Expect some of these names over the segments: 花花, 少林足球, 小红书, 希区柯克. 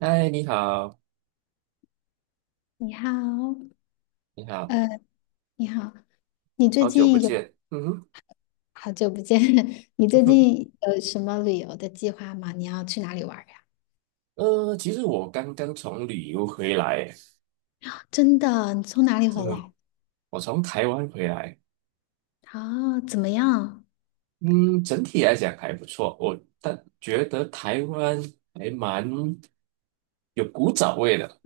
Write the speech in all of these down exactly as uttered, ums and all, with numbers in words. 嗨，你好，你好，你好，呃，你好，你最好久不近有见。嗯哼，好久不见，你嗯最哼，近有什么旅游的计划吗？你要去哪里玩儿呀？呃，其实我刚刚从旅游回来。真的，你从哪里回真的，来？我从台湾回来。哦，怎么样？嗯，整体来讲还不错。我但觉得台湾还蛮有古早味的，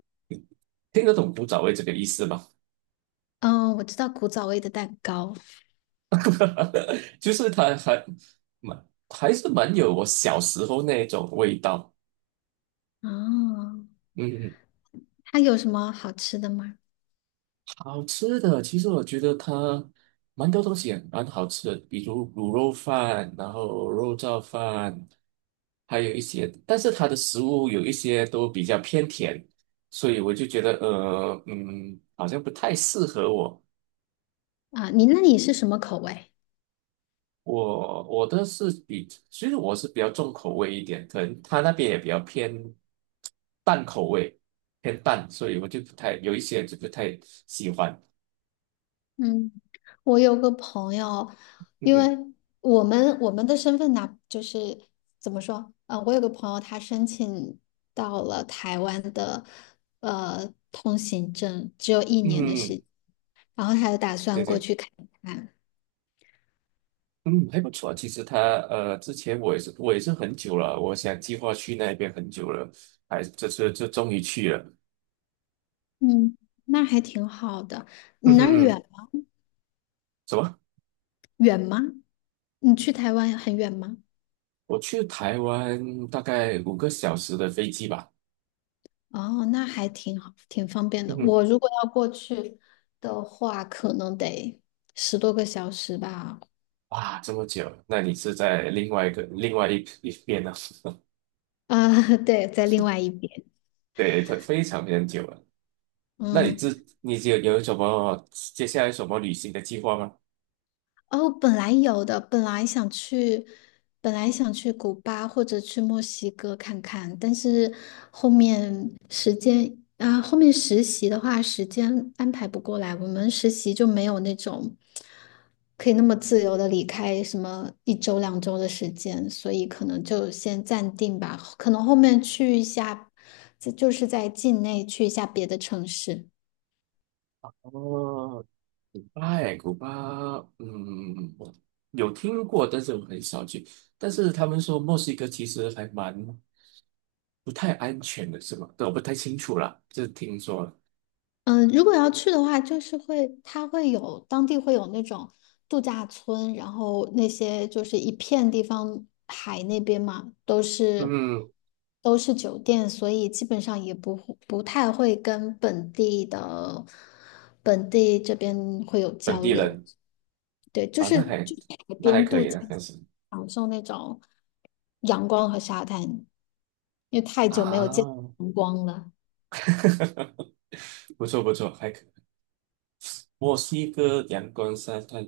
听得懂古早味这个意思吗？嗯，我知道古早味的蛋糕。就是它还蛮还是蛮有我小时候那种味道。哦，嗯，它有什么好吃的吗？好吃的，其实我觉得它蛮多东西也蛮好吃的，比如卤肉饭，然后肉燥饭，还有一些。但是它的食物有一些都比较偏甜，所以我就觉得，呃，嗯，好像不太适合我。啊，你那里是什么口味？我我的是比，其实我是比较重口味一点，可能他那边也比较偏淡口味，偏淡，所以我就不太有一些就不太喜欢。嗯，我有个朋友，嗯因哼，为我们我们的身份呢，就是怎么说？呃，我有个朋友，他申请到了台湾的呃通行证，只有一年的时嗯，间，然后他就打对算过对。去看看。嗯，还不错。其实他呃，之前我也是我也是很久了，我想计划去那边很久了，还这次就终于去了。嗯，那还挺好的。你嗯那儿远哼，吗什么？远吗？你去台湾很远吗？我去台湾大概五个小时的飞机吧。哦，那还挺好，挺方便嗯的。哼，我如果要过去的话，可能得十多个小时吧。哇，这么久？那你是在另外一个另外一一边呢、啊，对，在另外一边。对，它非常非常久了。那你这嗯，你有有什么接下来什么旅行的计划吗？哦，本来有的，本来想去，本来想去古巴或者去墨西哥看看，但是后面时间啊，后面实习的话，时间安排不过来，我们实习就没有那种可以那么自由的离开什么一周两周的时间，所以可能就先暂定吧，可能后面去一下，就就是在境内去一下别的城市。哦，哎，古巴，嗯，我有听过，但是我很少去。但是他们说墨西哥其实还蛮不太安全的，是吗？对，我不太清楚啦，这听说了。嗯，如果要去的话，就是会，它会有当地会有那种度假村，然后那些就是一片地方，海那边嘛，都是嗯，都是酒店，所以基本上也不会不太会跟本地的本地这边会有本交地流。人对，就啊，那是还就是海那还边可度以，假，那还行享受那种阳光和沙滩，因为太久没有见啊，阳光了，不错不错，还可以墨西哥阳光沙滩，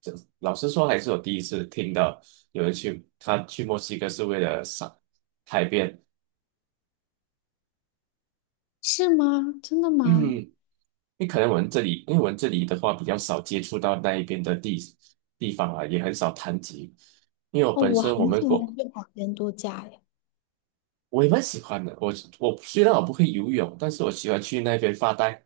这老实说还是我第一次听到有人去，他去墨西哥是为了赏海边。是吗？真的嗯，吗？因为可能我们这里，因为我们这里的话比较少接触到那一边的地地方啊，也很少谈及。因为我哦，本我身我很们喜欢国去海边度假呀！我也蛮喜欢的。我我虽然我不会游泳，但是我喜欢去那边发呆。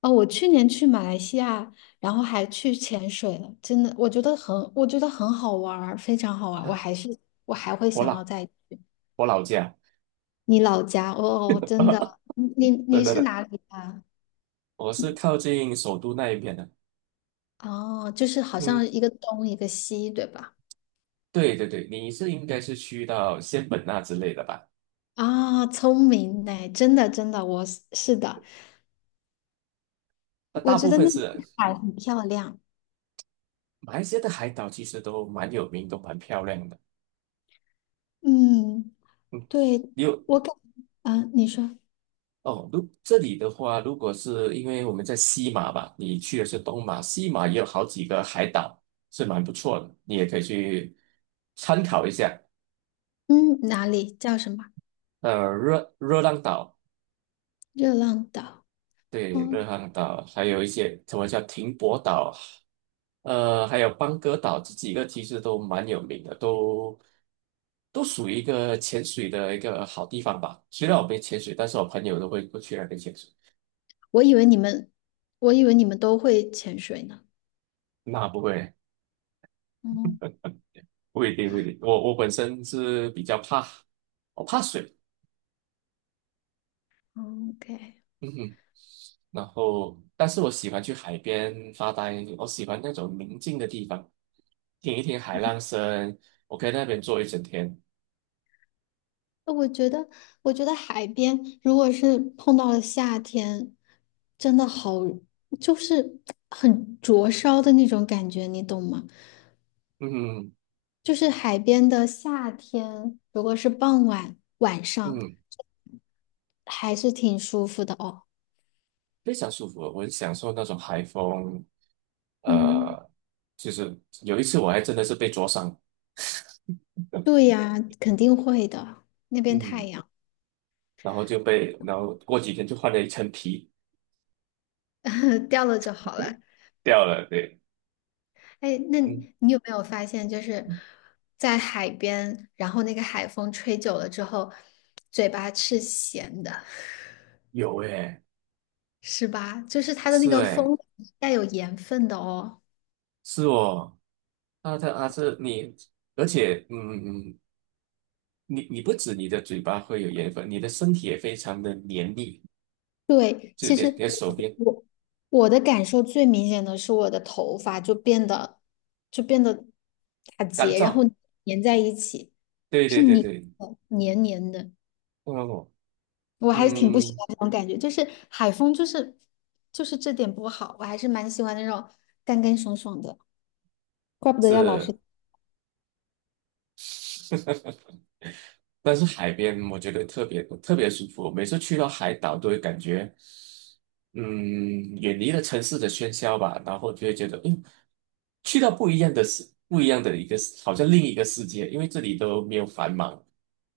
哦，我去年去马来西亚，然后还去潜水了，真的，我觉得很，我觉得很好玩儿，非常好玩儿。我还是，我还会我想要老再去我老家，你老家哦，哦真的，你你 真你的是的，哪里的啊？我是靠近首都那一边的。哦，就是好像嗯，一个东一个西，对吧？对对对，你是应该是去到仙本那之类的吧？啊、聪明呢，真的真的，我是是的，那我大觉部得分那里是的海很漂亮。马来西亚的海岛，其实都蛮有名，都蛮漂亮的。嗯，对，你有我感，嗯、你说，哦，如这里的话，如果是因为我们在西马吧，你去的是东马。西马也有好几个海岛，是蛮不错的，你也可以去参考一下。嗯，哪里叫什么？呃，热热浪岛，热浪岛，对，热嗯，浪岛，还有一些什么叫停泊岛。呃，还有邦哥岛，这几个其实都蛮有名的，都都属于一个潜水的一个好地方吧。虽然我没潜水，但是我朋友都会过去那边潜水。我以为你们，我以为你们都会潜水呢。那不会，嗯不一定，不一定。我我本身是比较怕，我怕水，嗯，OK，嗯哼。然后，但是我喜欢去海边发呆，我喜欢那种宁静的地方，听一听海浪声，我可以在那边坐一整天。呃我觉得，我觉得海边如果是碰到了夏天，真的好，就是很灼烧的那种感觉，你懂吗？嗯就是海边的夏天，如果是傍晚晚上，嗯，还是挺舒服的哦。非常舒服。我很享受那种海风。嗯，呃，就是有一次我还真的是被灼伤。对呀，肯定会的，那边太嗯，阳 然后就被，然后过几天就换了一层皮 掉了就好了。掉了，对。哎，那嗯，你你有没有发现，就是在海边，然后那个海风吹久了之后，嘴巴是咸的，有诶，是吧？就是它的那是个诶，风带有盐分的哦。是哦。啊，它啊是你，而且嗯，你你不止你的嘴巴会有盐分，你的身体也非常的黏腻，对，就你其的你实的手我边我我的感受最明显的是我的头发就变得就变得打干结，然后燥。粘在一起，对是对对黏对，的，黏黏的。哦，我还是挺不喜嗯。欢这种感觉，就是海风，就是就是这点不好，我还是蛮喜欢那种干干爽爽的，怪不得要老是，但是海边我觉得特别特别舒服。每次去到海岛都会感觉，嗯，远离了城市的喧嚣吧，然后就会觉得，嗯，去到不一样的世，不一样的一个世好像另一个世界。因为这里都没有繁忙，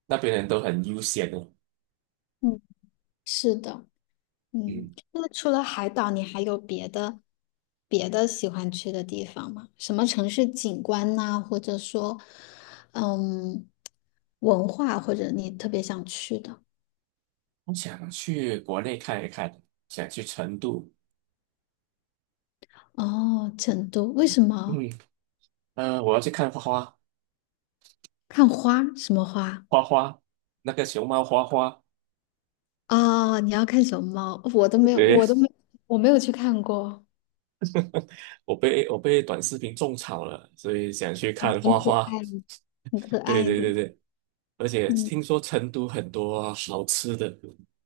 那边人都很悠闲的。嗯，是的，嗯，嗯，那除了海岛，你还有别的别的喜欢去的地方吗？什么城市景观呐、或者说，嗯，文化，或者你特别想去的？我想去国内看一看，想去成都。哦，成都，为什么？嗯，呃，我要去看花花。看花？什么花？花花，那个熊猫花花。啊？你要看熊猫？我都没有，对，我都没，我没有去看过。我被我被短视频种草了，所以想去哇，看很花可花。爱，的，很可 对爱对的，对对，而且嗯听说成都很多好吃的，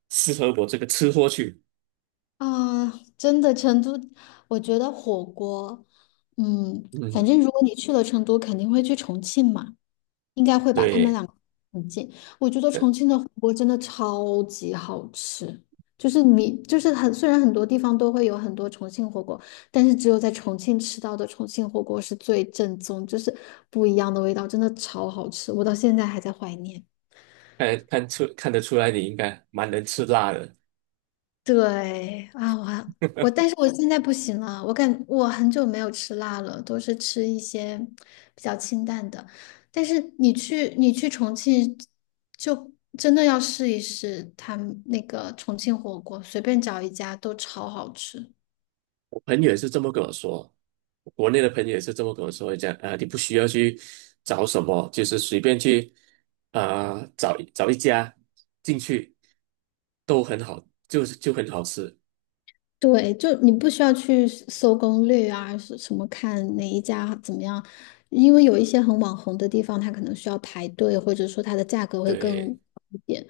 适合我这个吃货去。啊，真的，成都，我觉得火锅，嗯，反嗯，正如果你去了成都，肯定会去重庆嘛，应该会把他们对，俩个很近。我觉得对，重庆的火锅真的超级好吃，就是你就是很，虽然很多地方都会有很多重庆火锅，但是只有在重庆吃到的重庆火锅是最正宗，就是不一样的味道，真的超好吃，我到现在还在怀念。看看出看得出来，你应该蛮能吃辣的。对啊，我还我，但是我现在不行了，我感我很久没有吃辣了，都是吃一些比较清淡的。但是你去你去重庆，就真的要试一试他们那个重庆火锅，随便找一家都超好吃。朋友也是这么跟我说，国内的朋友也是这么跟我说，讲啊、你不需要去找什么，就是随便去啊、找找一家进去都很好，就是就很好吃。对，就你不需要去搜攻略啊，是什么看哪一家怎么样，因为有一些很网红的地方，它可能需要排队，或者说它的价格会对，更高一点，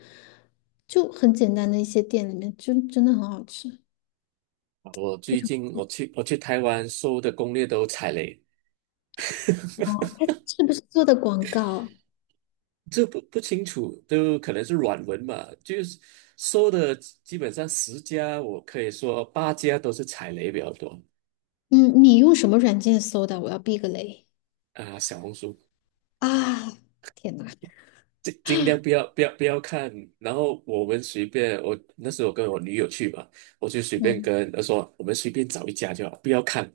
就很简单的一些店里面，就真的很好吃，我非最常。近我去我去台湾搜的攻略都踩雷。哦，它是不是做的广告？这不不清楚，都可能是软文嘛，就是搜的基本上十家，我可以说八家都是踩雷比较多。嗯，你用什么软件搜的？我要避个雷啊、小红书。啊！天呐，尽尽量不要不要不要看。然后我们随便，我那时候跟我女友去嘛，我就随便嗯，跟她说，我们随便找一家就好，不要看，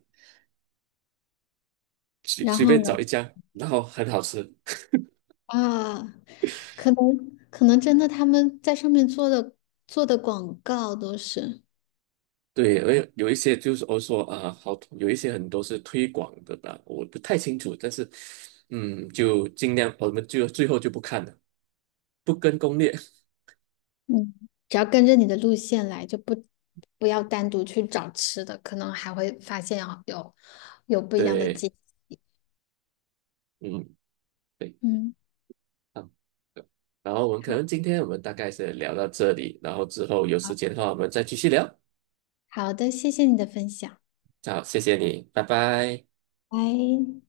随然随后便呢？找一家，然后很好吃。啊，可能可能真的他们在上面做的做的广告都是。对，因为有一些就是我说啊，好，有一些很多是推广的吧，我不太清楚，但是嗯，就尽量我们就最后就不看了，不跟攻略。嗯，只要跟着你的路线来，就不不要单独去找吃的，可能还会发现啊有有不一样的对，景。嗯，对，嗯，嗯，对，然后我们可好，能今天我们大概是聊到这里，然后之后有时好，间的话，我们再继续聊。好的，谢谢你的分享。好，谢谢你，拜拜。拜。